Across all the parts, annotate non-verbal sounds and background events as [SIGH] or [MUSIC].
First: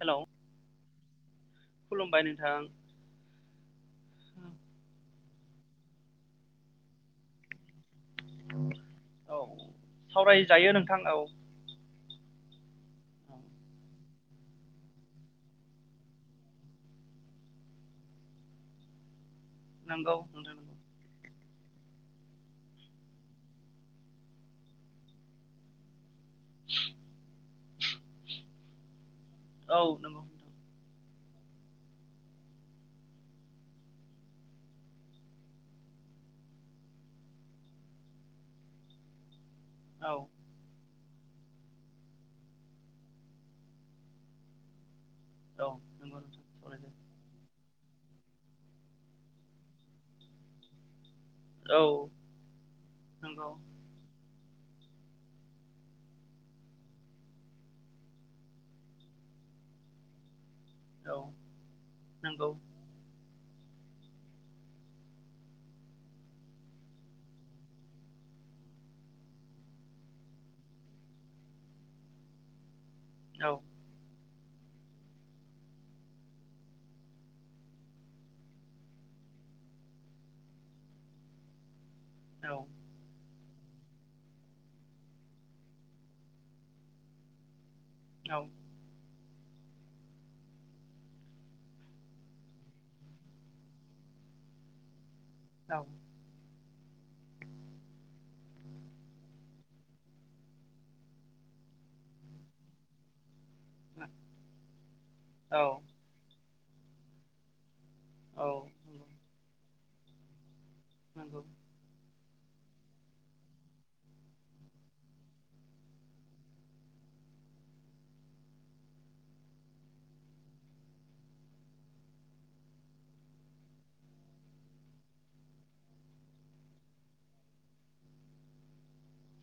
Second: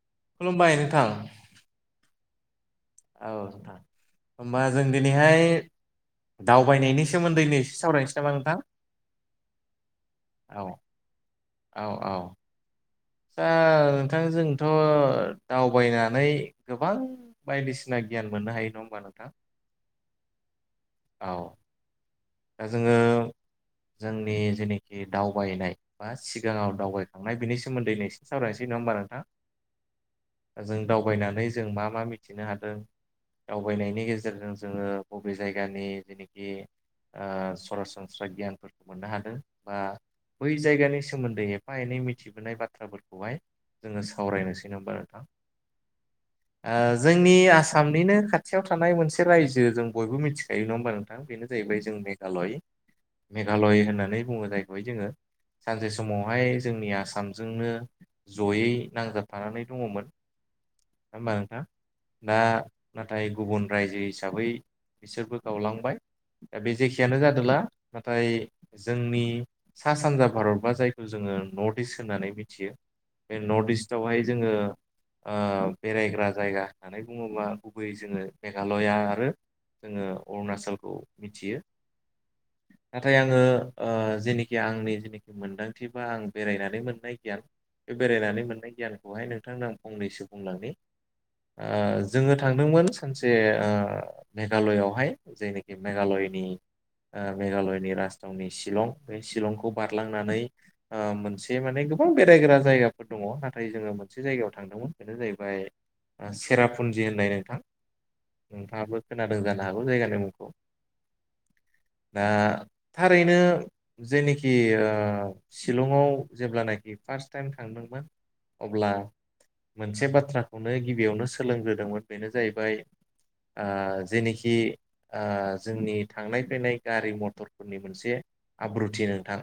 Hello खुलुमबाय नोंथां। खुलुमबाय नोंथां औ नोंथां होमबा जों दिनैहाय दावबायनायनि सोमोन्दै एसे सावरायनोसै नामा नोंथां? औ औ सावरायजायो नोंथां औ औ औ दा नोंथां जोंथ' दावबायनानै गोबां बायदिसिना गियान मोननो हायो नङा होमबा नोंथां। नंगौ नोंथां। औ दा जोङो जोंनि जेनोखि दावबायनाय बा सिगाङाव दावबायखांनाय बिनि सोमोन्दैनो एसे सावरायनोसै हमबा नोंथां औ नंगौ। थगायनानै जों मा मा मिथिनो हादों दावबायनायनि गेजेरजों जोङो बबे जायगानि जेनोखि ओ सरासनस्रा गियानफोरखौ मोननो हादों बा औ बै जायगानि सोमोन्दै एफा एनै मिथिबोनाय बाथ्राफोरखौहाय जोङो सावरायनोसै नामा ओ औ नंगौ नोंथां सावरायजायो जोंनि आसाम आसामनिनो खाथियाव थानाय मोनसे रायजो जों बयबो मिथिखायो नङा हमबा नोंथां बे जाहैबाय औ जों मेघालय नंगौ मेघालय होननानै बुङो जायखौहाय जोङो सानसे समावहाय जोंनि आसामजोंनो जयै नांजाबफानानै दङ'मोन। औ होमबा नोंथां दा नंगौ नाथाय गुबुन रायजो हिसाबै बिसोरबो गावलांबाय दा बे जेखियानो जादोला नाथाय जोंनि सा सानजा भारत बा जायखौ ज जोङो नर्थइस्ट होननानै मिथियो बे औ नर्थइस्ट आवहाय जोङो बेरायग्रा जायगा होननानै बुङोबा गुबैयै जोङो मेघालया आरो जोङो अरुणाचलखौ मिथियो औ नाथाय आङो ओ जेनिखि आंनि जेनाखि मोन्दांथिफोरा आं बेरायनानै मोननाय गियान बे औ बेरायनानै मोननाय गियानखौहाय नोंथांनो आं फंनैसो बुंलांनि ओ जोङो थांदोंमोन सानसे ओ मेघालयआवहाय बे मेघालयनि [INAUDIBLE] ओ मेघालयनि राजथावनि शिलं बे शिलंखौ बारलांनानै मोनसे माने गोबां बेरायग्रा जायगाफोर दङ नाथाय जोङो मोनसे जायगायाव थांदोंमोन बेनो औ जाहैबाय सेरापुन्जि होननाय नोंथां औ नोंथाङाबो खोनादों जानो हागौ जायगानि मुंखौ नंगौ दा थारैनो जेनिखि शिलंआव जेब्लानाखि फार्स्ट टाइम थांदोंमोन अब्ला मोनसे बाथ्राखौनो गिबियावनो सोलोंग्रोदोंमोन बेनो जाहैबाय ओ जेनोखि ओ जोंनि थांनाय फैनाय गारि मथरफोरनि मोनसे आब्रुथि नोंथां।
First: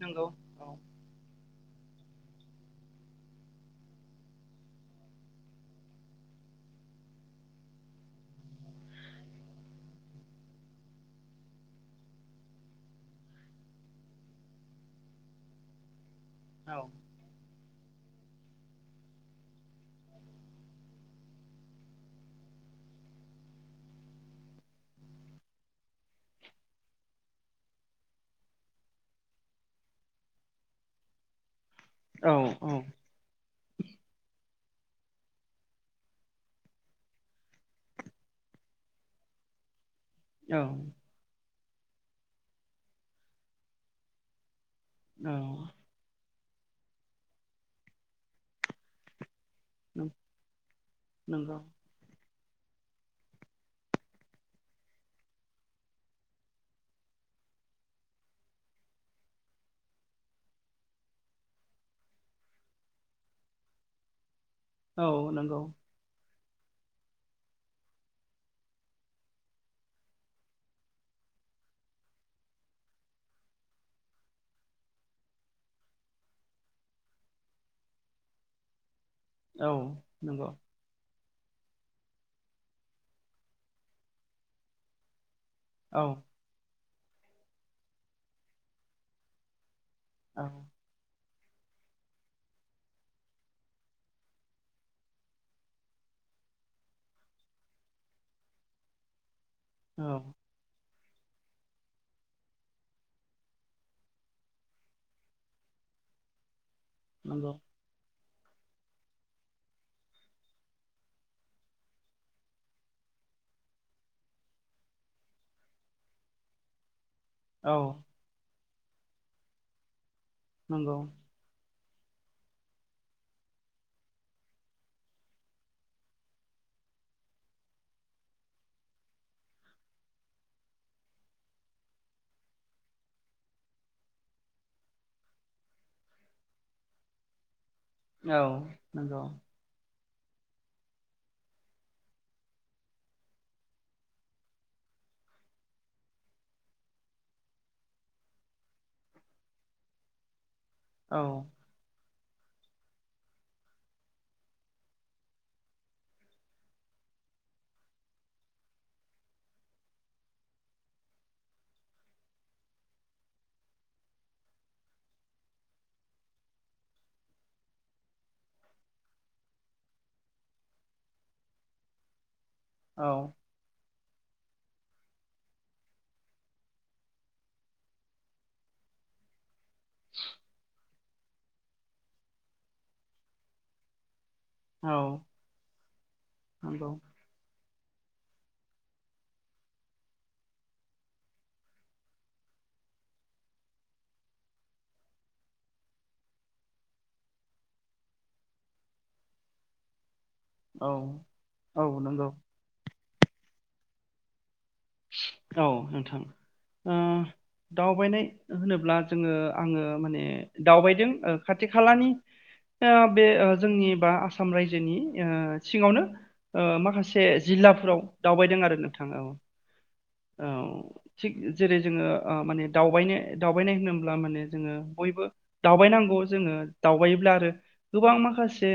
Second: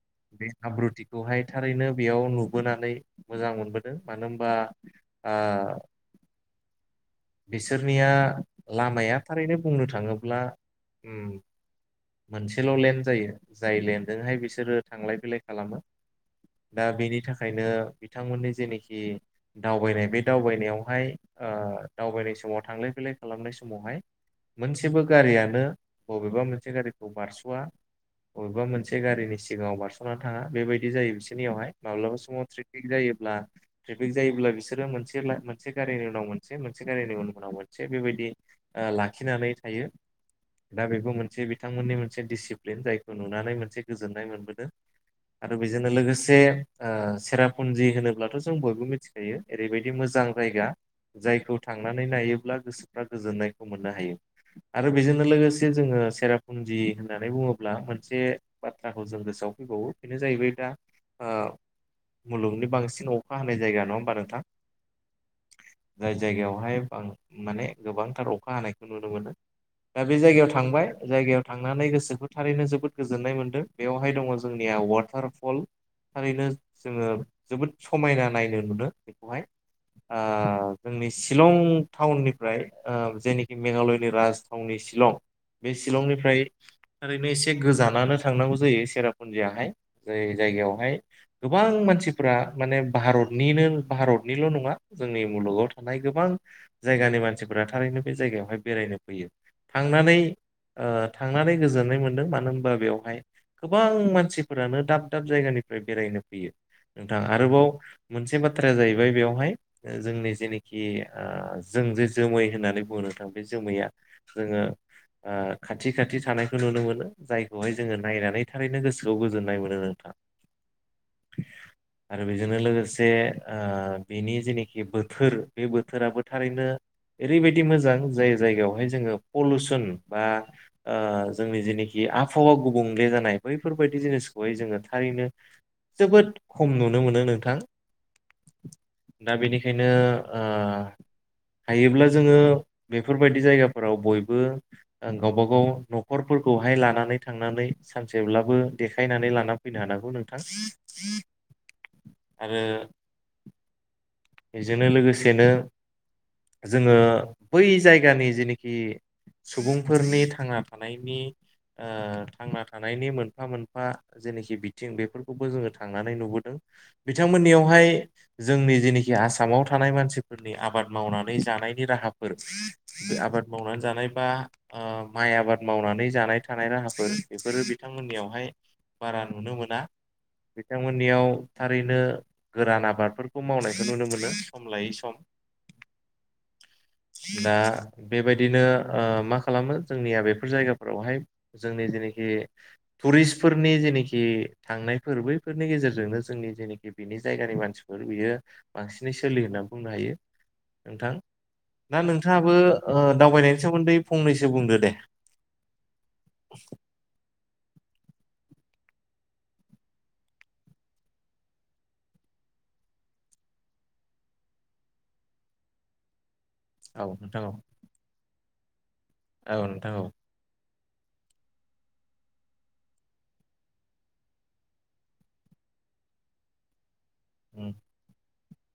नंगौ बे औ आब्रुथिखौहाय थारैनो बेयाव नुबोनानै मोजां मोनबोदों मानो होनबा ओ बिसोरनिया लामाया थारैनो बुंनो थाङोब्ला उम मोनसेल' लेन्ड जायो जाय लेन्डजोंहाय बिसोरो थांलाय फैलाय खालामो औ दा बेनि थाखायनो बिथांमोननि जेनोखि दावबायनाय बे दावबायनायावहाय दावबायनाय समाव थांलाय फैल बिलइ खालामनाय समावहाय मोनसेबो गारियानो बबेबा मोनसे गारिखौ बारस'वा बबेबा मोनसे गारिनि सिगाङाव बारस'ना थाङा बेबायदि जायो बिसोरनियावहाय माब्लाबा औ समाव ट्रेफिक जायोब्ला ट्रेफिक जायोब्ला बिसोर बिसोरो मोनसे गारिनि उनाव मोनसे गारिनि उनाव मोनसे बेबायदि ला लाखिनानै थायो औ दा बेखौ मोनसे बिथांमोननि मोनसे डिसिप्लिन जायखौ नुनानै मोनसे गोजोननाय मोनबोदों आरो बेजोंनो लोगोसे े सेरापुन्जि होनोब्लाथ जों बयबो मिथिखायो ओरैबायदि मोजां जायगा जायखौ नंगौ थांनानै नायोब्ला गोसोफ्रा गोजोननायखौ मोनो नोहायो आरो बेजोंनो लोगोसे जोङो सेरापुन्जि होननानै बुङोब्ला मोनसे बाथ्राखौ जों गोसोआव फैबावो बेनो जाहैबाय दा ओ मुलुगनि बांसिन अखा हानाय जायगा नङा होमबा नोंथां औ नंगौ जाय जायगायावहाय माने गोबांथार अखा हानायखौ नुनो मोनो दा बे जायगायाव थांबाय जायगायाव थांनानै गोसोखौ थारैनो जोबोद गोजोननाय मोनदों बेवहाय दङ जोंनिया वाटारफल थारैनो जोङो जोबोद समायना नायनो मोनो बेखौहाय औ नंगौ ओ जोंनि शिलं टाउननिफ्राय ओ जेने मेघालयनि राजथावनि शिलं बे औ शिलंनिफ्राय ओरैनो एसे गोजानानो थांनांगौ जायो सेरापुन्जियाहाय जाय औ जायगायावहाय गोबां मानसिफ्रा माने भारतनिनो भारतनिल नङा जोंनि मुलुगाव थानाय गोबां जायगानि मानसिफोरा थारैनो बे जायगायावहाय बेरायनो फैयो थांनानै ओ थांनानै गोजोननाय मोन्दों मानो होनबा बेवहाय गोबां मानसिफोरानो दाब दाब जायगानिफ्राय बेरायनो फैयो नोंथां नंगौ आरोबाव मोनसे बाथ्राया जाहैबाय बेयावहाय जोंनि जेनाखि ओ जों जे जोमै होननानै बोनो थां बे जोमैया जोङो खाथि खाथि थानायखौ नुनो मोनो जायखौहाय औ जोङो नायनानै थारैनो गोसोआव गोजोननाय मोनो नोंथां नंगौ आरो बेजोंनो लोगोसे ओ बेनि जेनाखि बोथोर बे बोथोराबो थारैनो एरैबाय मोजां जाय जायगायावहाय जोङो पलैसीन बा जोंनि जेनोखि आबहावा गुबुंले जानाय बैफोरबायदि जिनिसखौहाय जोङो थारैनो जोबोद खम नुनो मोनो नोंथां औ नंगौ दा बेनिखायनो ओ हायोब्ला जोङो बेफोरबायदि जायगाफोराव बयबो गावबा गाव न'खरफोरखौहाय लानानै थांनानै सानसेब्लाबो देखायनानै लाना फैनो हानांगौ नोंथां औ आरो बेजोंनो लोगोसेनो जोङो बै जायगानि जेनोखि सुबुंफोरनि थांना थानायनि ओ थांना थानायनि मोनफा मोनफा जेनोखि बिथिं बेफोरखौबो जोङो थांनानै नुबोदों बिथांमोननियावहाय जोंनि जेनेखि आसामाव थानाय मानसिफोरनि आबाद मावनानै जानायनि राहाफोर बे औ आबाद मावनानै जानाय बा माइ आबाद मावनानै जानाय थानाय राहाफोर बेफोरो बिथांमोननियावहाय बारा नुनो मोनो थाङा बिथांमोननियाव थारैनो गोरान आबादफोरखौ मावनायखौ नुनो मोनो सम लायै सम औ दा [INAUDIBLE] बेबायदिनो ओ मा खालामो जोंनिया बेफोर जायगाफोरावहाय जोंनि जेनोखि टुरिस्टफोरनि जेनाखि थांनायफोर बैफोरनि गेजेरजोंनो जोंनि जेनोखि बेनि जायगानि मानसि सिफोर बियो बांसिनै सोलियो होनना बुंनो हायो औ नोंथां औ ना नंगौ नोंथाङाबो ओ दावबायनायनि सोमोन्दै फंनैसो बुंदो दे औ नोंथां ओ दावबायनाय होनोब्ला जोङो आङो ओ माने दावबायदों खाथि खालानि [INAUDIBLE] बे ओ जोंनि बा आसाम रायजोनि ओ सिङावनो ओ औ माखासे नोंथां औ जिल्लाफोराव दावबायदों आरो नोंथाङ औ औ नोंथां औ थिग जेरै जोङो ओ माने दावबायनो दावबायनाय होनोब्ला माने जोङो बयबो दावबायनांगौ जोङो दावबायोब्ला आरो उम गोबां माखासे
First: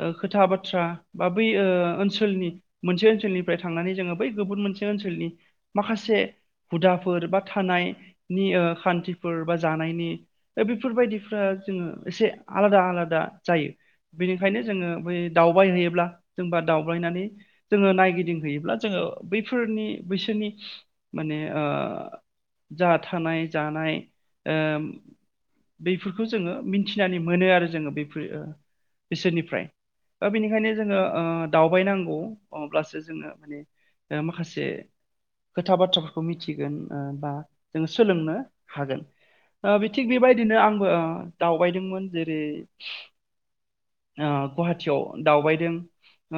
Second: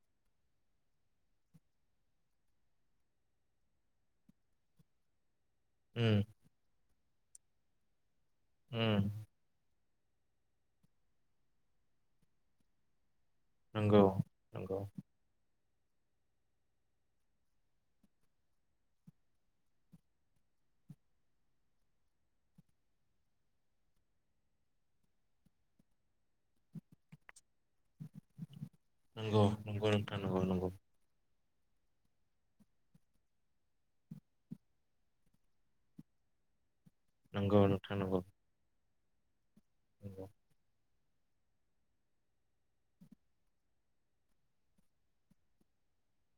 ओ खोथा बाथ्रा बा बै ओ ओनसोलनि मोनसे ओनसोलनिफ्राय थांनानै जोङो बै गुबुन मोनसे ओनसोलनि माखासे उम हुदाफोर बा थानाय नि ओ उम खान्थिफोर बा जानाय नि दा बेफोरबायदिफ्रा जोङो एसे आलादा आलादा जायो नंगौ बेनिखायनो नंगौ जोङो बै दाउ दावबाय होयोब्ला जों बा दावबायनानौ जोंओ नायगिदिंहौयोब्ला जोङो फोरनि बैसोरनि माने ओ जा थानाय जानाय ओ बैफोरखौ जोङो मिथिनानै मोनो आरो जोङो बैफोर ओ नंगौ बिसोरनिफ्राय नंगौ नोंथां दा नंगौ नंगौ बेनिखायनो जोङो ओ दावबायनांगौ अब्लासो जोङो माने ओ माखासे खोथा बाथ्राफोरखौ मिथिगोन बा नंगौ जोङो नोंथां नंगौ सोलोंनो हागोन ओ बि थिग नंगौ बेबायदिनो आंबो दावबायदोंमोन जेरै ओ गुवाहाटियाव दावबायदों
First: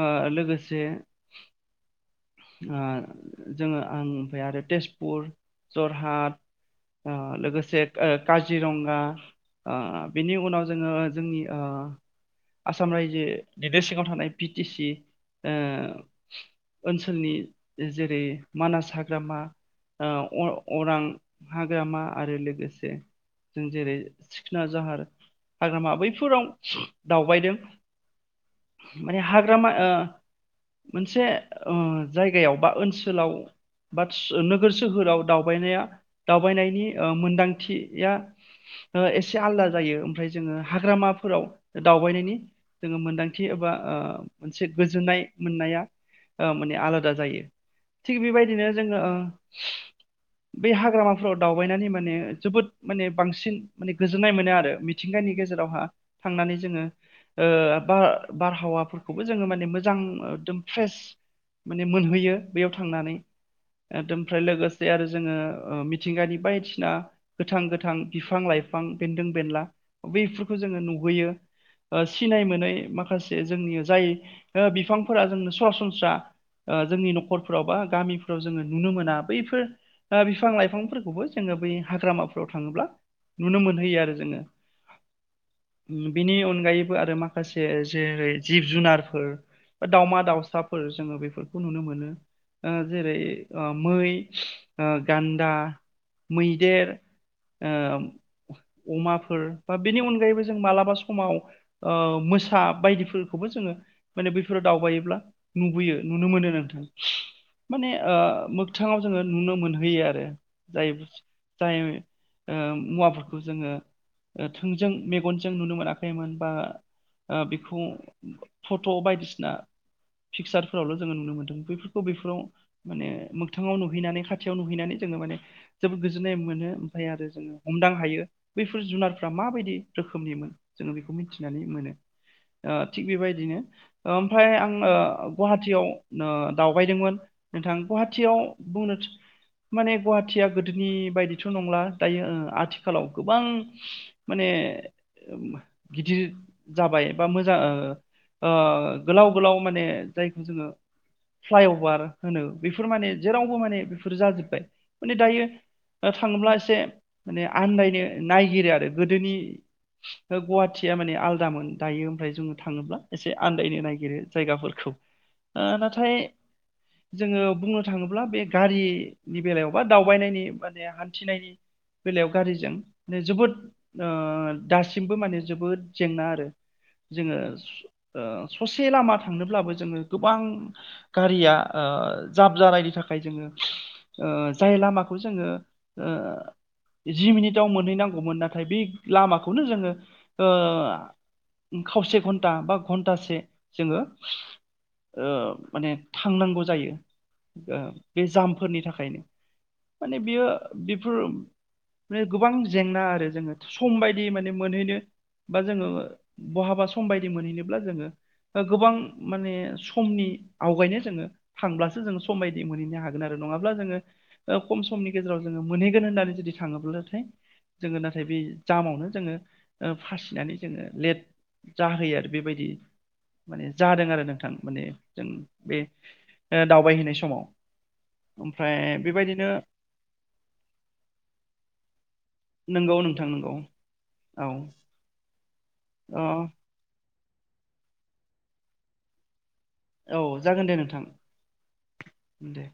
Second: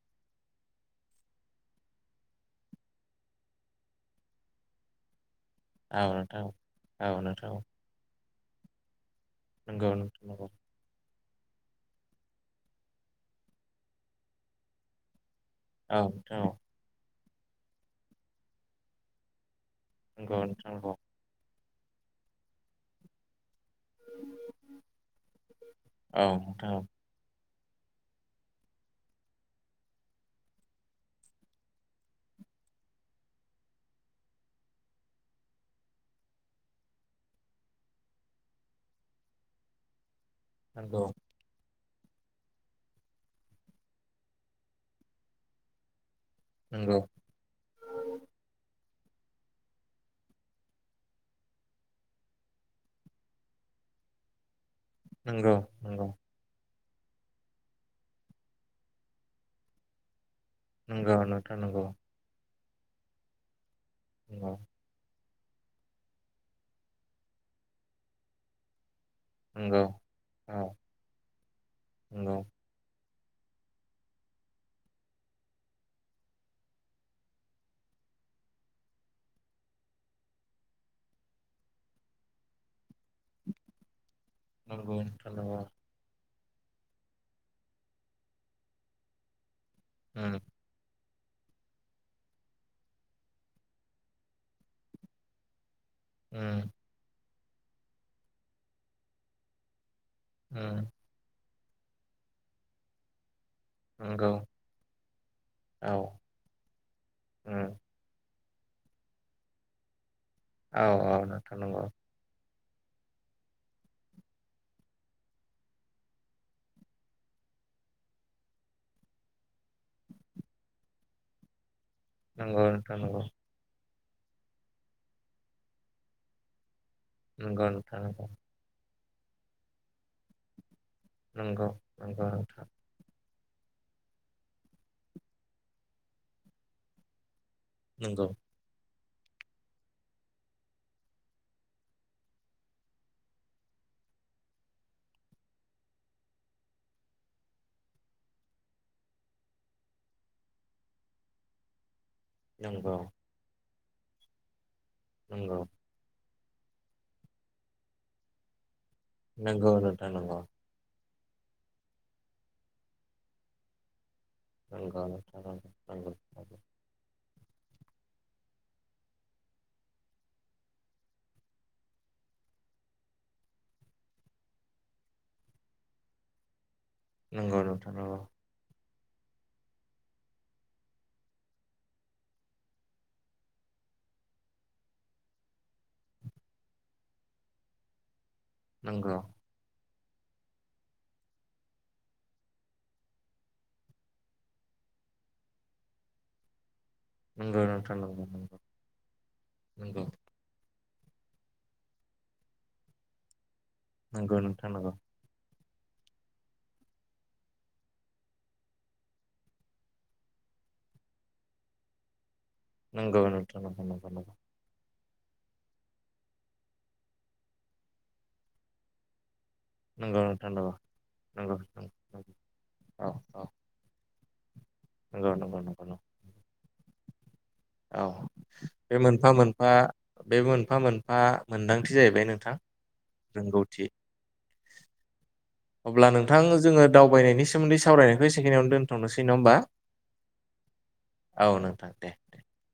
ओ लोगोसे ओ जोङो ओ ओमफ्राय आरो तेजपुर औ नोंथां जरहाट औ ओ औ नोंथां औ लोगोसे ओ काजिरंगा ओ नंगौ नोंथां बिनि नंगौ उनाव जोङो जोंनि ओ आसाम रायजो निनो सिङाव थानाय बि टि सि ओ औ औ ओनसोलनि जेरै मानास हाग्रामा नंगौ नोंथां नंगौ अरां हाग्रामा आरो लोगोसे जों जेरै सिखोना जाहार हाग्रामा औ बैफोराव नोंथां औ दावबायदों माने हाग्रामा ओ मोनसे उम जायगायाव बा ओनसोलाव बादस नोगोर सोहोराव दावबायनाया दावबायनायनि मोनदांथिया ओ एसे आलादा जायो ओमफ्राय जोङो नंगौ हाग्रामाफोराव दावबायनायनि जोङो मोनदांथि एबा ओ मोनसे गोजोननाय मोननाया ओ माने नंगौ आलादा जायो बै हाग्रामाफोराव दावबायनानै माने जोबोद माने बांसिन माने गोजोननाय मोनो आरो मि मिथिंगानि नंगौ गेजेरावहा नंगौ थांनानै जोङो ओ बा बारहावाफोरखौबो जोङो माने मोजां एकदम फ्रेस नंगौ नोंथां नंगौ माने मोनहैयो बैयाव थांनानै ओमफ्राय लोगोसे आरो जोङो ओ मिथिंगानि बायदिसिना गोथां गोथां बिफां लाइफां बेन्दों बेला नंगौ नंगौ बेफोरखौ औ जोङो नुहैयो ओ नंगौ सिनाय मोनै माखासे जोंनि जाय बिफांफोरा जोंनो सरासनस्रा ओ जोंनि न'खरफोराव बा गामिफोराव जोङो नुनो मोना बैफोर बिफां लाइफांफोरखौबो जोङो बै हाग्रामाफोराव थाङोब्ला नुनो मोनहैयो आरो। जोङो नंगौ थार नंगौ। बिनि अनगायैबो आरो माखासे जेरै जिब जुनारफोर बा नंगौ दाावमा उम दाउसाफोर जोङो बेफोरखौ नुनो मोनो जेरै- मै, गान्दा,, उम मैदेर ओ अमाफोर बा बेनि अनगायैबो जों मालाबा समाव ओ मोसा बायदिफोर खौबो जोङो माने नंगौ बैफोराव दावबायोब्ला औ नुबोयो। नुनो मोनो नोंथां उम माने मोगथाङाव जोङो नुनो मोनहोयो आरो औ जाय औ नोंथां जाय नंगौ मुवाफोरखौ जोङो- थोंजों मेगनजों नुनो मोनाखैमोन बा- बेखौ फट' बायदिसिना पिकसार आवल' जोङो नुनो मोनदों बैफोरखौ बफोराव नंगौ नोंथां माने नंगौ मोगथाङाव नु नुहैनानै खाथियाव नुहैनानै जोङो माने जोबोद गोजोननाय मोनो। नाथाय आरो जोङो नंगौ हमदां नोंथां हायो नंगौ बैफोर जुनारफ्रा माबायदि रोखोमनिमोन जों बेखौ मिथिनानै नंगौ मोनो नंगौ नोंथां ओ थिग बेबायदि बिनो ओमफ्राय आं ओ गुवाहाटियाव दावबायदोंमोन। नोंथां नंगौ गुवाहाटियाव बुंनो माने गुवाहाटिया गोदोनि बायदिथ' नंला दायो आथिखालाव गोबां माने गिदिर जाबाय बा मोजां ओ ओ गोलाव गोलाव माने जायखौ जोङो फ्लाइअभार होनो बेफोर नंगौ माने जेरावबो माने बेफोर जाजोब्बाय।। माने दायो नंगौ थाङोब्ला एसे माने आन्दायनो नायगिरो आरो। गोदोनि नंगौ नोंथां नंगौ गुवाहाटिया माने माने आलादामोन दायो ओमफ्राय जोङो थाङोब्ला एसे आन्दायनो नागिरो जायगाफोरखौ। नंगौ नोंथां नंगौ ओ नंगौ नाथाय जोङो बुंनो थाङोब्ला बे गारिनि बेलायाव बा दावबायनायनि माने हान्थिनायनि बेलायाव गारिजों माने जोबोद दासिमबो माने जोबोद जेंना आरो जोङो नंगौ नोंथां नंगौ ओ ससे लामा थांनोब्लाबो जोङो गोबां गारिया जाब जानायनि थाखाय जोङो ओ जाय लामाखौ जोङो ओ जि मिनिटाव मोनहैनांगौमोन नाथाय नाथाय बे नंगौ लामाखौनो जोङो ओ खावसे घन्टा बा घन्टासे जोङो ओ माने थांनांगौ जायो। नंगौ नोंथां नंगौ बे जामफोरनि थाखायनो नंगौ नंगौ माने बियो बेफोर गोबां जेंना आरो जोङो सम बायदि नंगौ माने नोंथां नंगौ मोनहैनो बा जोङो बहाबा सम बायदि मोनहैनोब्ला जोङो गोबां माने समनि आवगायनो जोङो थांब्लासो जोङो यदि नंगौ मोनहैनो आरो नोंथां नङाब्ला नंगौ जोङो नंगौ नंगौ खम समनि गेजेराव जोङो मोनहैगोन होननानै जुदि थाङोब्लाथाय जोङो नाथाय बे जामावनो जोङो नंगौ नोंथां फासिनानै जोङो लेट नंगौ नंगौ जाहोयो आरो नंगौ बेबायदि औ औ माने जादों आरो नों माने जों नंगौ नंगौ बे नंगौ नंगौ दावबायहैनाय समाव औ ओमफ्राय बे मोनफा बेबायदिनो मोनफा बे मोनफा मोनफा मोनदांथि जाहैबाय नो नंगौ नोंथां नंगौ औ। अब्ला नोंथां अ जोङो दावबायनायनि सोमोन्दै सावरायनायखौ एसेखिनिआवनो दोन्थ'नोसै नङा होमबा। औ जागोन दे नोंथां औ नोंथां दे दे।